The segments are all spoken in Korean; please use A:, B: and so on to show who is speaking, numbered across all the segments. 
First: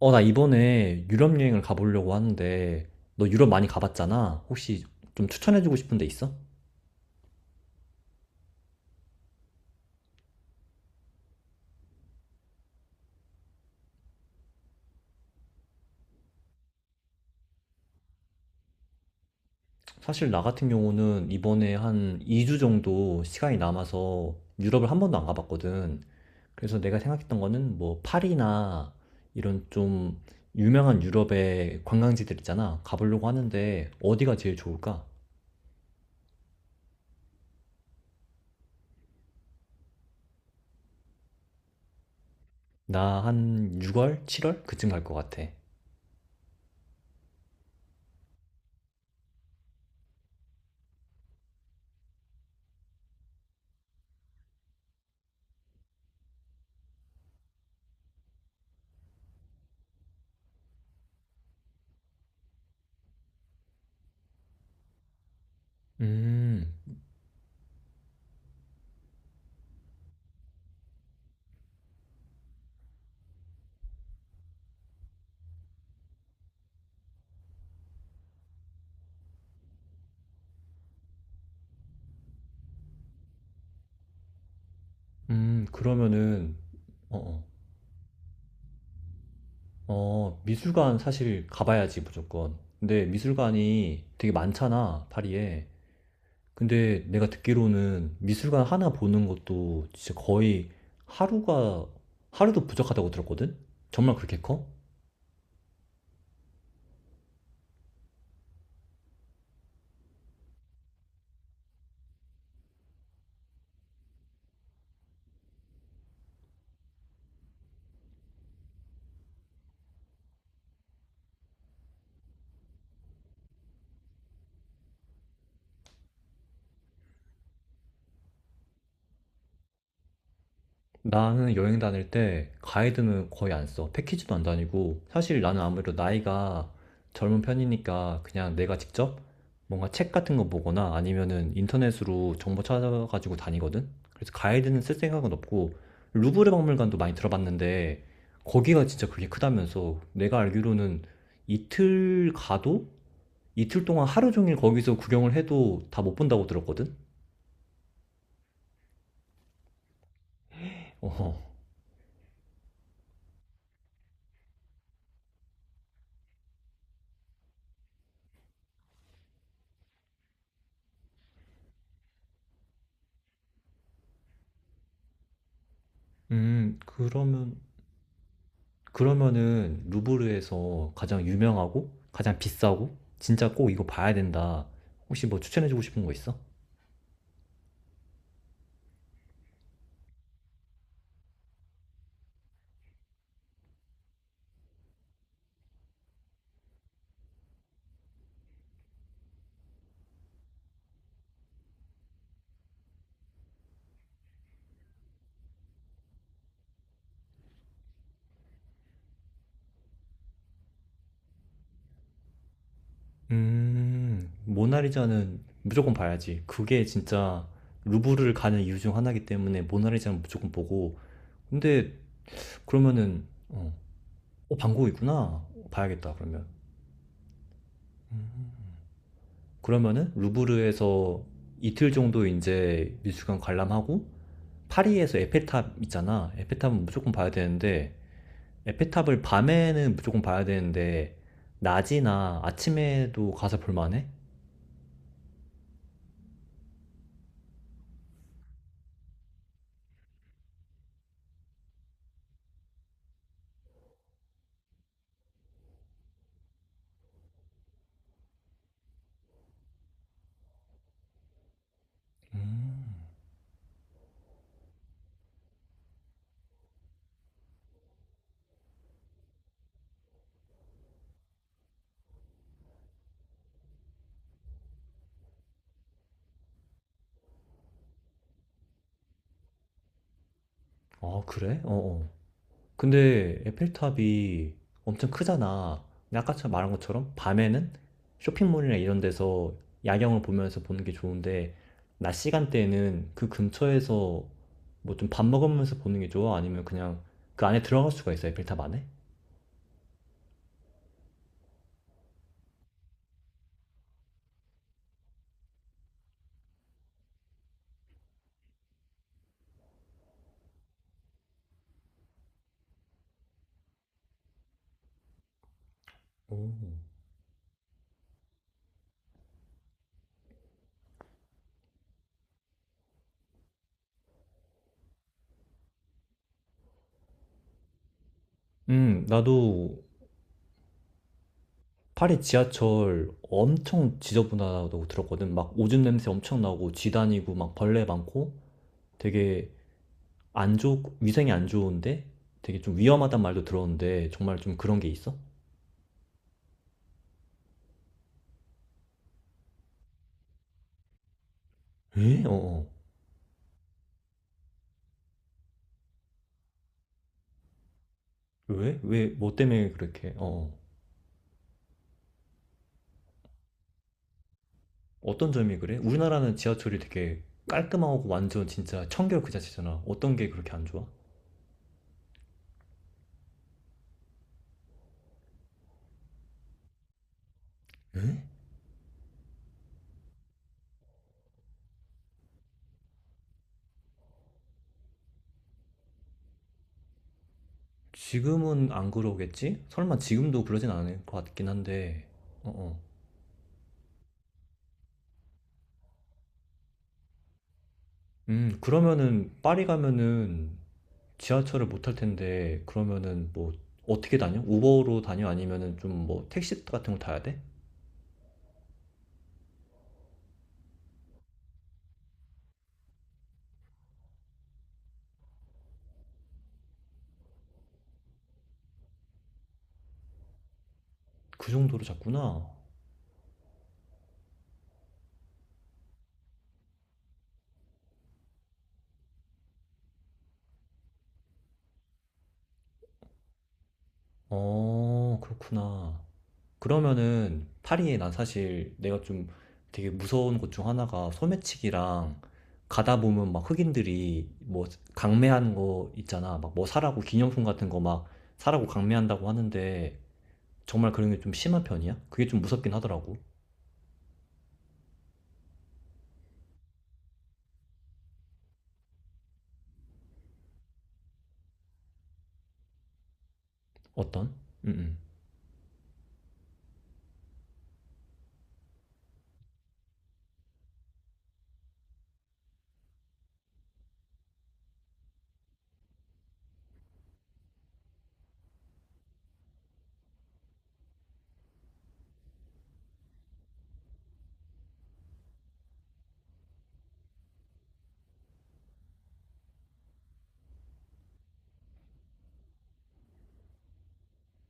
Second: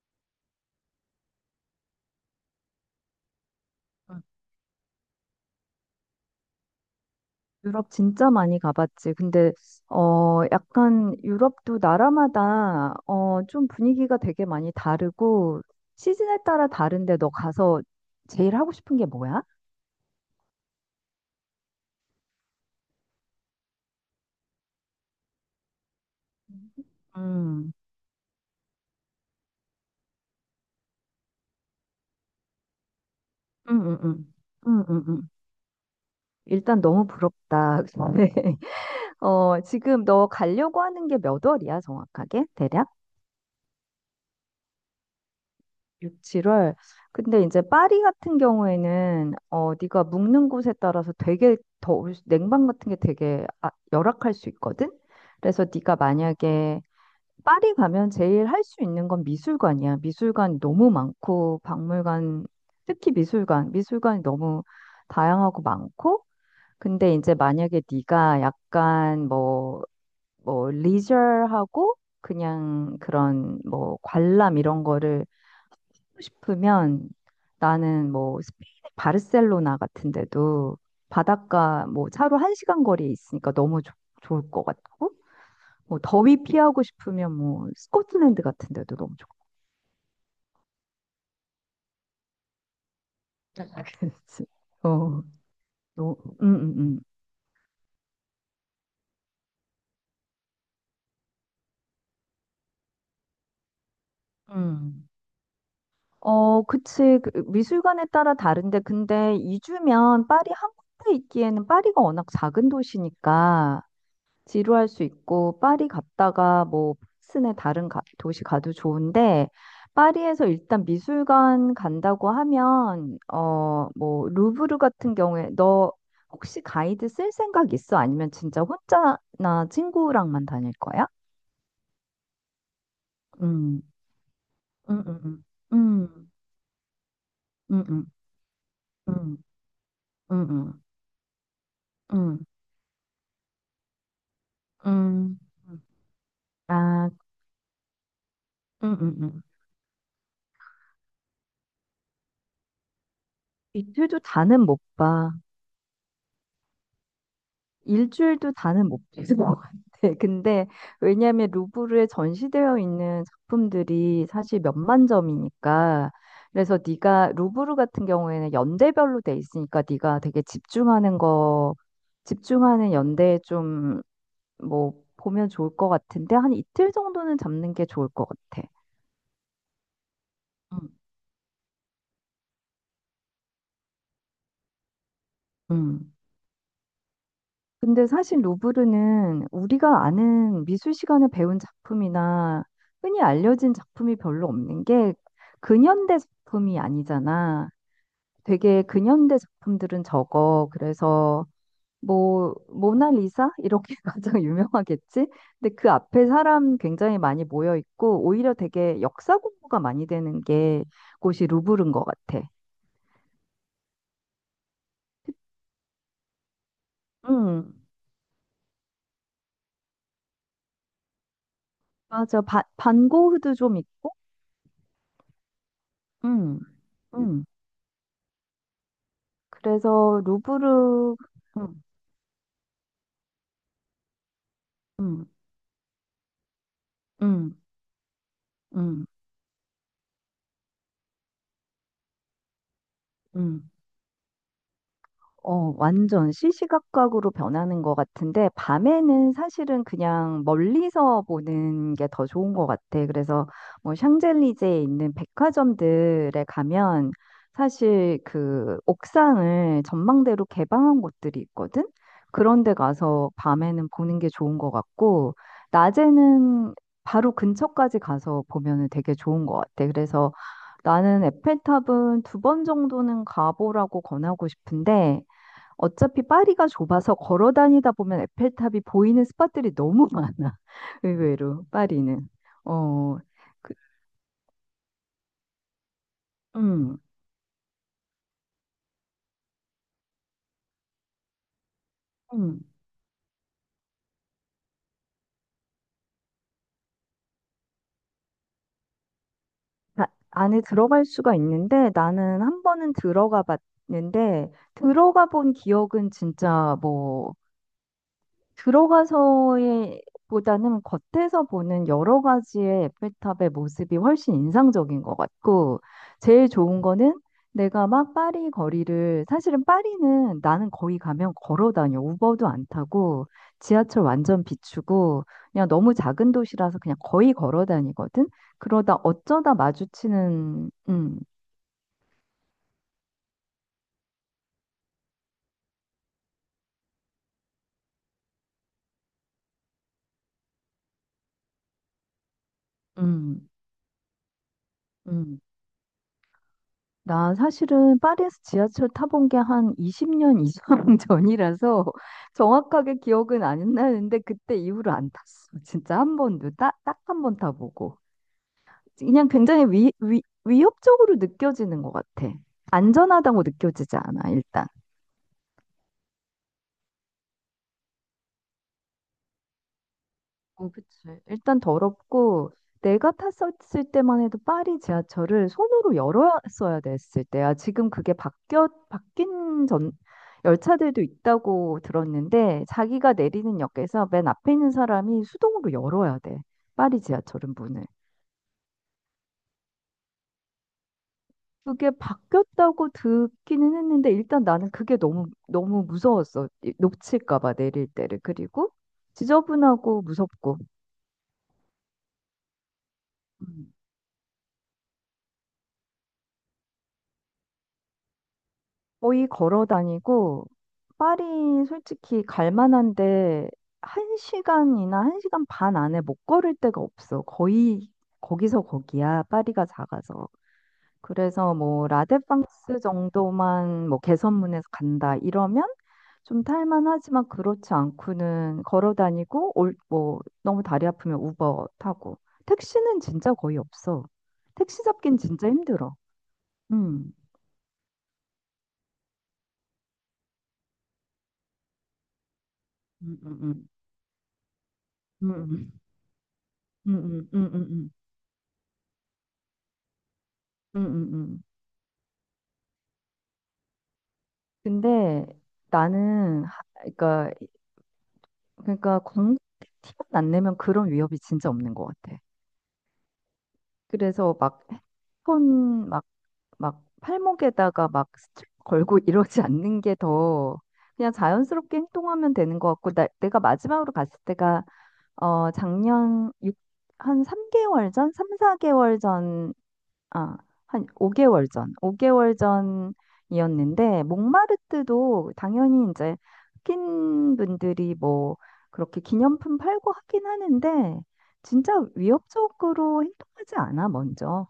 A: 나 이번에 유럽 여행을 가보려고 하는데, 너 유럽 많이
B: 음.
A: 가봤잖아. 혹시 좀 추천해주고 싶은 데 있어?
B: 유럽 진짜 많이 가봤지. 근데, 약간 유럽도 나라마다, 좀 분위기가 되게 많이 다르고, 시즌에 따라 다른데 너 가서 제일 하고 싶은 게 뭐야?
A: 사실 나 같은 경우는 이번에 한 2주 정도 시간이 남아서 유럽을 한 번도 안 가봤거든. 그래서 내가 생각했던
B: 음,
A: 거는 뭐 파리나 이런 좀 유명한 유럽의 관광지들 있잖아. 가보려고
B: 음,
A: 하는데
B: 음, 음,
A: 어디가 제일 좋을까?
B: 음. 일단 너무 부럽다. 근데, 지금 너 가려고 하는 게 몇 월이야, 정확하게? 대략?
A: 나 한 6월, 7월 그쯤 갈 것 같아.
B: 6, 7월. 근데 이제 파리 같은 경우에는 네가 묵는 곳에 따라서 되게 더 냉방 같은 게 되게 열악할 수 있거든. 그래서 네가 만약에 파리 가면 제일 할 수 있는 건 미술관이야. 미술관이 너무 많고 박물관 특히 미술관이 너무 다양하고 많고
A: 음,
B: 근데 이제 만약에 네가 약간 뭐 리저하고 그냥 그런 뭐 관람 이런 거를 싶으면 나는 뭐 스페인의 바르셀로나 같은 데도 바닷가 뭐 차로 1시간 거리에 있으니까 너무 좋을 것 같고 뭐 더위
A: 그러면은,
B: 피하고
A: 어,
B: 싶으면
A: 어.
B: 뭐 스코틀랜드 같은 데도 너무 좋고
A: 미술관 사실 가봐야지, 무조건. 근데 미술관이 되게
B: 그랬지.
A: 많잖아,
B: 어,
A: 파리에.
B: 너, 음, 음, 음.
A: 근데 내가 듣기로는 미술관 하나 보는 것도 진짜 거의 하루가, 하루도 부족하다고 들었거든? 정말 그렇게 커?
B: 음. 어, 그치. 그 미술관에 따라 다른데 근데 2주면 파리 한 군데 있기에는 파리가 워낙 작은 도시니까 지루할 수 있고 파리 갔다가 뭐 프랑스네 다른 도시 가도 좋은데 파리에서 일단 미술관 간다고 하면 뭐 루브르 같은 경우에 너 혹시 가이드 쓸 생각 있어? 아니면 진짜 혼자나 친구랑만 다닐 거야?
A: 나는 여행 다닐 때 가이드는 거의 안
B: 음.
A: 써. 패키지도 안
B: 음,
A: 다니고. 사실
B: 음,
A: 나는 아무래도
B: 음.
A: 나이가 젊은
B: 음, 음,
A: 편이니까 그냥 내가 직접
B: 음,
A: 뭔가 책 같은 거
B: 음, 음,
A: 보거나 아니면은 인터넷으로
B: 음,
A: 정보 찾아가지고 다니거든? 그래서 가이드는 쓸 생각은
B: 음.
A: 없고,
B: 음.
A: 루브르 박물관도
B: 아,
A: 많이 들어봤는데, 거기가
B: 음,
A: 진짜
B: 음,
A: 그게
B: 음.
A: 크다면서 내가 알기로는 이틀 가도 이틀 동안
B: 이틀도
A: 하루 종일
B: 다는 못
A: 거기서
B: 봐.
A: 구경을 해도 다 못 본다고 들었거든?
B: 일주일도 다는 못 봤을 것 같아. 근데
A: 어,
B: 왜냐하면 루브르에 전시되어 있는 작품들이 사실 몇만 점이니까 그래서 네가 루브르 같은 경우에는 연대별로 돼 있으니까 네가 되게 집중하는 거 집중하는 연대에 좀 뭐 보면 좋을 것 같은데 한
A: 음,
B: 이틀 정도는
A: 그러면
B: 잡는 게 좋을 것 같아.
A: 그러면은
B: 음.
A: 루브르에서 가장 유명하고 가장 비싸고 진짜 꼭 이거 봐야 된다. 혹시 뭐 추천해주고 싶은 거
B: 음.
A: 있어?
B: 근데 사실 루브르는 우리가 아는 미술 시간에 배운 작품이나 흔히 알려진 작품이 별로 없는 게 근현대 작품이 아니잖아. 되게 근현대 작품들은 적어. 그래서 뭐 모나리사 이렇게 가장 유명하겠지? 근데 그 앞에 사람 굉장히 많이 모여 있고 오히려 되게 역사 공부가 많이 되는 게 곳이 루브르인 것 같아.
A: 모나리자는 무조건 봐야지. 그게 진짜
B: 음,
A: 루브르를 가는 이유 중 하나이기 때문에 모나리자는 무조건 보고. 근데
B: 맞아. 반
A: 그러면은
B: 고흐도 좀 있고.
A: 반고이구나. 봐야겠다. 그러면.
B: 음, 음.
A: 음. 그러면은
B: 그래서 루브르
A: 루브르에서
B: 음,
A: 이틀 정도 이제 미술관 관람하고 파리에서
B: 음,
A: 에펠탑 있잖아. 에펠탑은 무조건 봐야
B: 음,
A: 되는데
B: 음,
A: 에펠탑을 밤에는 무조건 봐야 되는데 낮이나 아침에도 가서
B: 음.
A: 볼만해?
B: 완전 시시각각으로 변하는 것 같은데, 밤에는 사실은 그냥 멀리서 보는 게 더 좋은 것 같아. 그래서 뭐 샹젤리제에 있는 백화점들에 가면 사실 그 옥상을 전망대로 개방한 곳들이 있거든? 그런 데 가서 밤에는 보는 게 좋은 것 같고, 낮에는 바로 근처까지 가서 보면은 되게 좋은 것 같아. 그래서 나는 에펠탑은 2번 정도는 가보라고 권하고 싶은데, 어차피 파리가 좁아서 걸어 다니다 보면 에펠탑이 보이는 스팟들이 너무 많아.
A: 아 그래?
B: 의외로
A: 어어.
B: 파리는. 어,
A: 근데
B: 그,
A: 에펠탑이 엄청 크잖아. 근데 아까 처럼 말한
B: 음,
A: 것처럼 밤에는 쇼핑몰이나 이런 데서 야경을 보면서 보는 게 좋은데 낮
B: 음.
A: 시간대에는 그 근처에서 뭐 좀 밥 먹으면서 보는 게 좋아? 아니면 그냥 그 안에 들어갈 수가 있어? 에펠탑 안에?
B: 안에 들어갈 수가 있는데 나는 한 번은 들어가 봤는데 들어가 본 기억은 진짜 뭐 들어가서의 보다는 겉에서 보는 여러 가지의 에펠탑의 모습이 훨씬 인상적인 것 같고, 제일
A: 오.
B: 좋은 거는 내가 막 파리 거리를, 사실은 파리는 나는 거기 가면 걸어 다녀. 우버도 안 타고, 지하철 완전 비추고, 그냥 너무 작은 도시라서 그냥 거의 걸어 다니거든? 그러다 어쩌다
A: 나도
B: 마주치는,
A: 파리 지하철 엄청 지저분하다고 들었거든. 막 오줌 냄새 엄청 나고 쥐다니고 막 벌레 많고 되게 안 좋, 위생이 안 좋은데 되게 좀 위험하단 말도
B: 음,
A: 들었는데 정말 좀 그런 게 있어?
B: 음. 나 사실은 파리에서 지하철 타본 게 한 20년 이상 전이라서
A: 에? 어, 어.
B: 정확하게 기억은 안 나는데 그때 이후로 안 탔어. 진짜 한 번도 딱 한 번 타보고.
A: 왜? 왜?
B: 그냥
A: 뭐
B: 굉장히
A: 때문에 그렇게? 어. 어.
B: 위협적으로 느껴지는 것 같아. 안전하다고 느껴지지 않아, 일단.
A: 어떤 점이 그래? 우리나라는 지하철이 되게 깔끔하고 완전 진짜 청결 그 자체잖아. 어떤 게 그렇게 안
B: 어,
A: 좋아?
B: 그치. 일단 더럽고, 내가 탔었을 때만 해도 파리 지하철을 손으로 열었어야 됐을 때야. 지금 그게
A: 에?
B: 바뀐 전, 열차들도 있다고 들었는데, 자기가 내리는 역에서 맨 앞에 있는 사람이 수동으로 열어야 돼. 파리 지하철은 문을.
A: 지금은 안 그러겠지? 설마 지금도 그러진 않을 것 같긴
B: 그게
A: 한데. 어,
B: 바뀌었다고
A: 어.
B: 듣기는 했는데, 일단 나는 그게 너무, 너무 무서웠어. 놓칠까 봐, 내릴 때를. 그리고
A: 그러면은 파리
B: 지저분하고
A: 가면은
B: 무섭고.
A: 지하철을 못 탈 텐데 그러면은 뭐
B: 음.
A: 어떻게 다녀? 우버로 다녀? 아니면은 좀 뭐 택시 같은 걸 타야 돼?
B: 거의 걸어 다니고, 파리 솔직히 갈 만한데, 한 시간이나 한 시간 반 안에 못 걸을 데가 없어. 거의 거기서 거기야, 파리가 작아서.
A: 그
B: 그래서
A: 정도로
B: 뭐,
A: 잡구나.
B: 라데팡스 정도만 뭐, 개선문에서 간다, 이러면 좀 탈만하지만 그렇지 않고는 걸어 다니고, 뭐, 너무 다리 아프면 우버 타고. 택시는 진짜 거의 없어. 택시
A: 어,
B: 잡긴 진짜 힘들어.
A: 그렇구나.
B: 음.
A: 그러면은 파리에 난 사실 내가 좀 되게 무서운 것 중 하나가 소매치기랑 가다
B: 음,
A: 보면
B: 음,
A: 막
B: 음.
A: 흑인들이 뭐 강매하는
B: 음.
A: 거 있잖아. 막 뭐
B: 음,
A: 사라고
B: 음,
A: 기념품
B: 음,
A: 같은 거
B: 음,
A: 막 사라고 강매한다고 하는데
B: 음,
A: 정말 그런
B: 음,
A: 게 좀
B: 음.
A: 심한 편이야? 그게 좀 무섭긴 하더라고.
B: 근데 나는 그러니까 광 티만 안 내면 그런 위협이 진짜 없는 것 같아.
A: 어떤?
B: 그래서 막
A: 응
B: 핸드폰 막 팔목에다가 막 스트랩 걸고 이러지 않는 게 더 그냥 자연스럽게 행동하면 되는 것 같고 내가 마지막으로 갔을 때가 작년 육한 3개월 전, 3, 4개월 아, 한 5개월 전, 5개월 전이었는데, 몽마르트도 당연히 이제 흑인 분들이 뭐 그렇게 기념품 팔고 하긴 하는데, 진짜 위협적으로 행동하지 않아, 먼저.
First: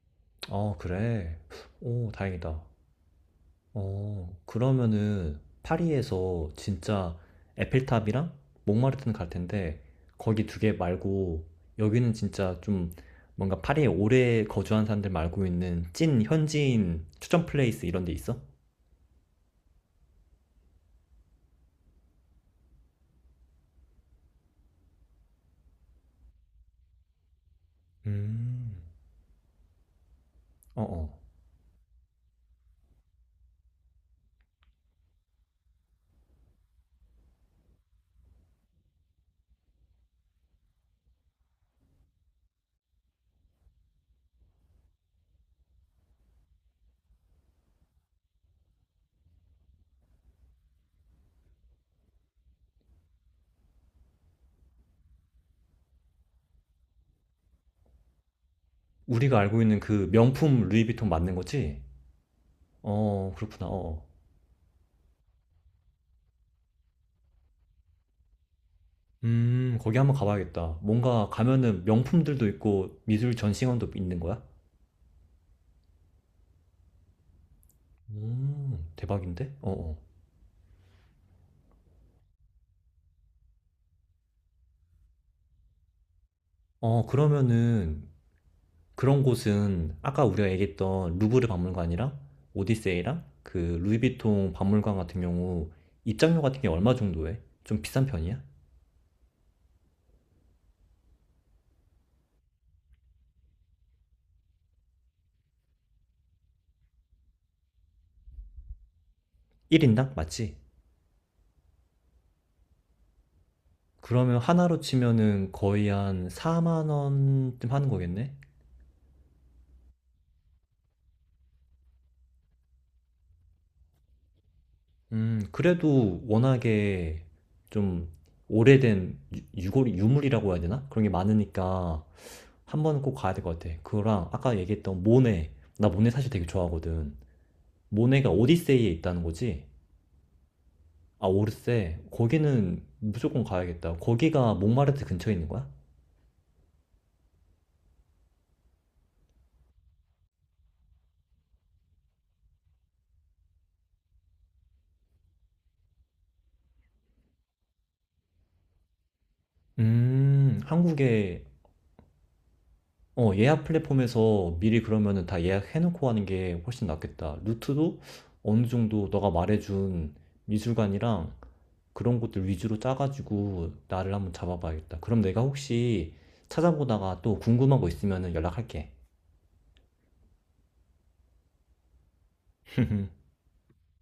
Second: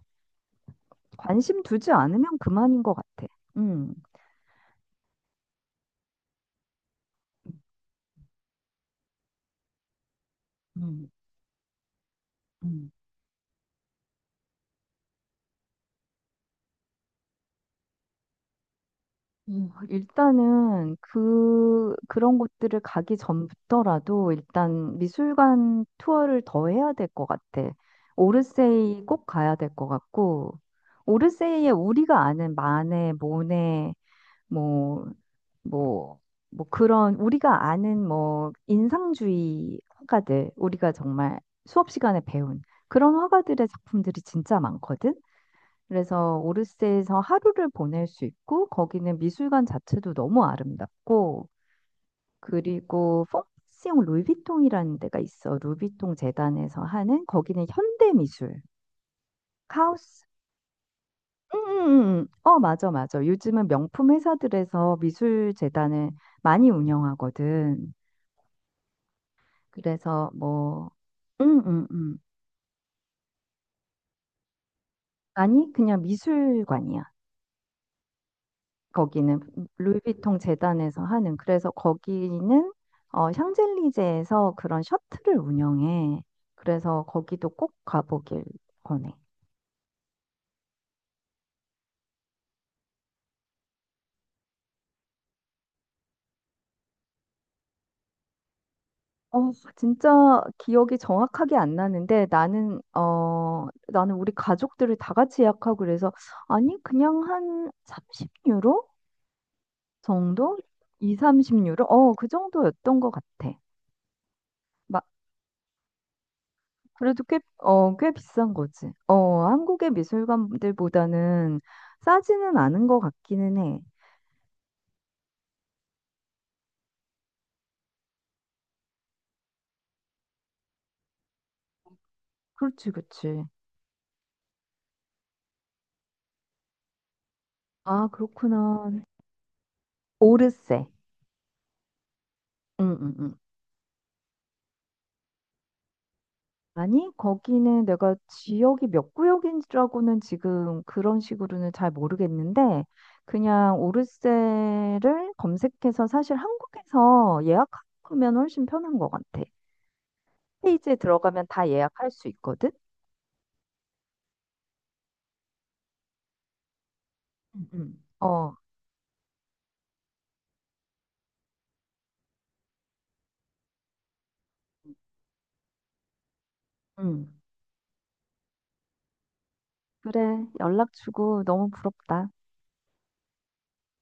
A: 아 그래.
B: 관심 두지
A: 오
B: 않으면
A: 다행이다.
B: 그만인 것 같아. 음,
A: 어 그러면은 파리에서 진짜 에펠탑이랑 몽마르트는 갈 텐데 거기 두 개
B: 음,
A: 말고 여기는 진짜
B: 음.
A: 좀 뭔가 파리에 오래 거주한 사람들 말고 있는 찐 현지인 추천 플레이스 이런 데 있어?
B: 일단은 그런 곳들을 가기 전부터라도 일단 미술관 투어를 더 해야 될 것 같아.
A: 음.
B: 오르세이 꼭 가야 될 것 같고
A: 어어.
B: 오르세이에 우리가 아는 마네, 모네 뭐 뭐 뭐 그런 우리가 아는 뭐 인상주의 화가들 우리가 정말 수업 시간에 배운 그런 화가들의 작품들이 진짜 많거든. 그래서 오르세에서 하루를 보낼 수 있고 거기는 미술관 자체도 너무 아름답고 그리고 퐁시옹 루이비통이라는 데가 있어. 루비통 재단에서 하는 거기는 현대 미술,
A: 우리가 알고 있는 그
B: 카오스.
A: 명품 루이비통 맞는 거지?
B: 음. 어, 맞아, 맞아.
A: 어 그렇구나.
B: 요즘은
A: 어어.
B: 명품 회사들에서 미술 재단을 많이 운영하거든.
A: 거기 한번
B: 그래서
A: 가봐야겠다.
B: 뭐,
A: 뭔가
B: 음,
A: 가면은
B: 음, 음.
A: 명품들도 있고 미술 전시관도 있는 거야?
B: 아니, 그냥 미술관이야. 거기는
A: 대박인데? 어어.
B: 루이비통 재단에서 하는 그래서 거기는 샹젤리제에서 그런 셔틀을 운영해. 그래서 거기도 꼭
A: 그러면은
B: 가보길 권해.
A: 그런 곳은 아까 우리가 얘기했던 루브르 박물관이랑 오디세이랑 그 루이비통 박물관 같은 경우 입장료 같은 게 얼마 정도 해? 좀 비싼 편이야?
B: 어, 진짜 기억이 정확하게 안 나는데 나는 우리 가족들을 다 같이 예약하고 그래서 아니 그냥 한 30유로
A: 1인당? 맞지?
B: 정도? 2, 30유로? 그 정도였던 것 같아.
A: 그러면 하나로 치면은 거의 한 4만
B: 그래도 꽤,
A: 원쯤 하는
B: 어, 꽤
A: 거겠네?
B: 비싼 거지. 한국의 미술관들보다는 싸지는 않은 것 같기는 해.
A: 그래도 워낙에 좀 오래된 유물이라고 해야 되나? 그런 게 많으니까 한
B: 그렇지,
A: 번은 꼭 가야 될
B: 그렇지.
A: 것 같아. 그거랑 아까 얘기했던 모네. 나 모네 사실 되게 좋아하거든.
B: 아,
A: 모네가 오디세이에
B: 그렇구나.
A: 있다는 거지?
B: 오르세.
A: 아, 오르세. 거기는
B: 응, 응, 응.
A: 무조건 가야겠다. 거기가 몽마르트 근처에 있는 거야?
B: 아니, 거기는 내가 지역이 몇 구역인지라고는 지금 그런 식으로는 잘 모르겠는데, 그냥 오르세를 검색해서 사실 한국에서 예약하면 훨씬 편한 것 같아. 페이지에
A: 한국에
B: 들어가면 다 예약할 수 있거든?
A: 예약 플랫폼에서 미리 그러면은 다 예약해놓고 하는 게 훨씬 낫겠다.
B: 응응
A: 루트도
B: 어,
A: 어느 정도 너가 말해준 미술관이랑 그런 곳들 위주로 짜가지고 나를 한번 잡아봐야겠다. 그럼 내가 혹시 찾아보다가
B: 응.
A: 또 궁금한 거 있으면은 연락할게.
B: 그래, 연락 주고 너무 부럽다.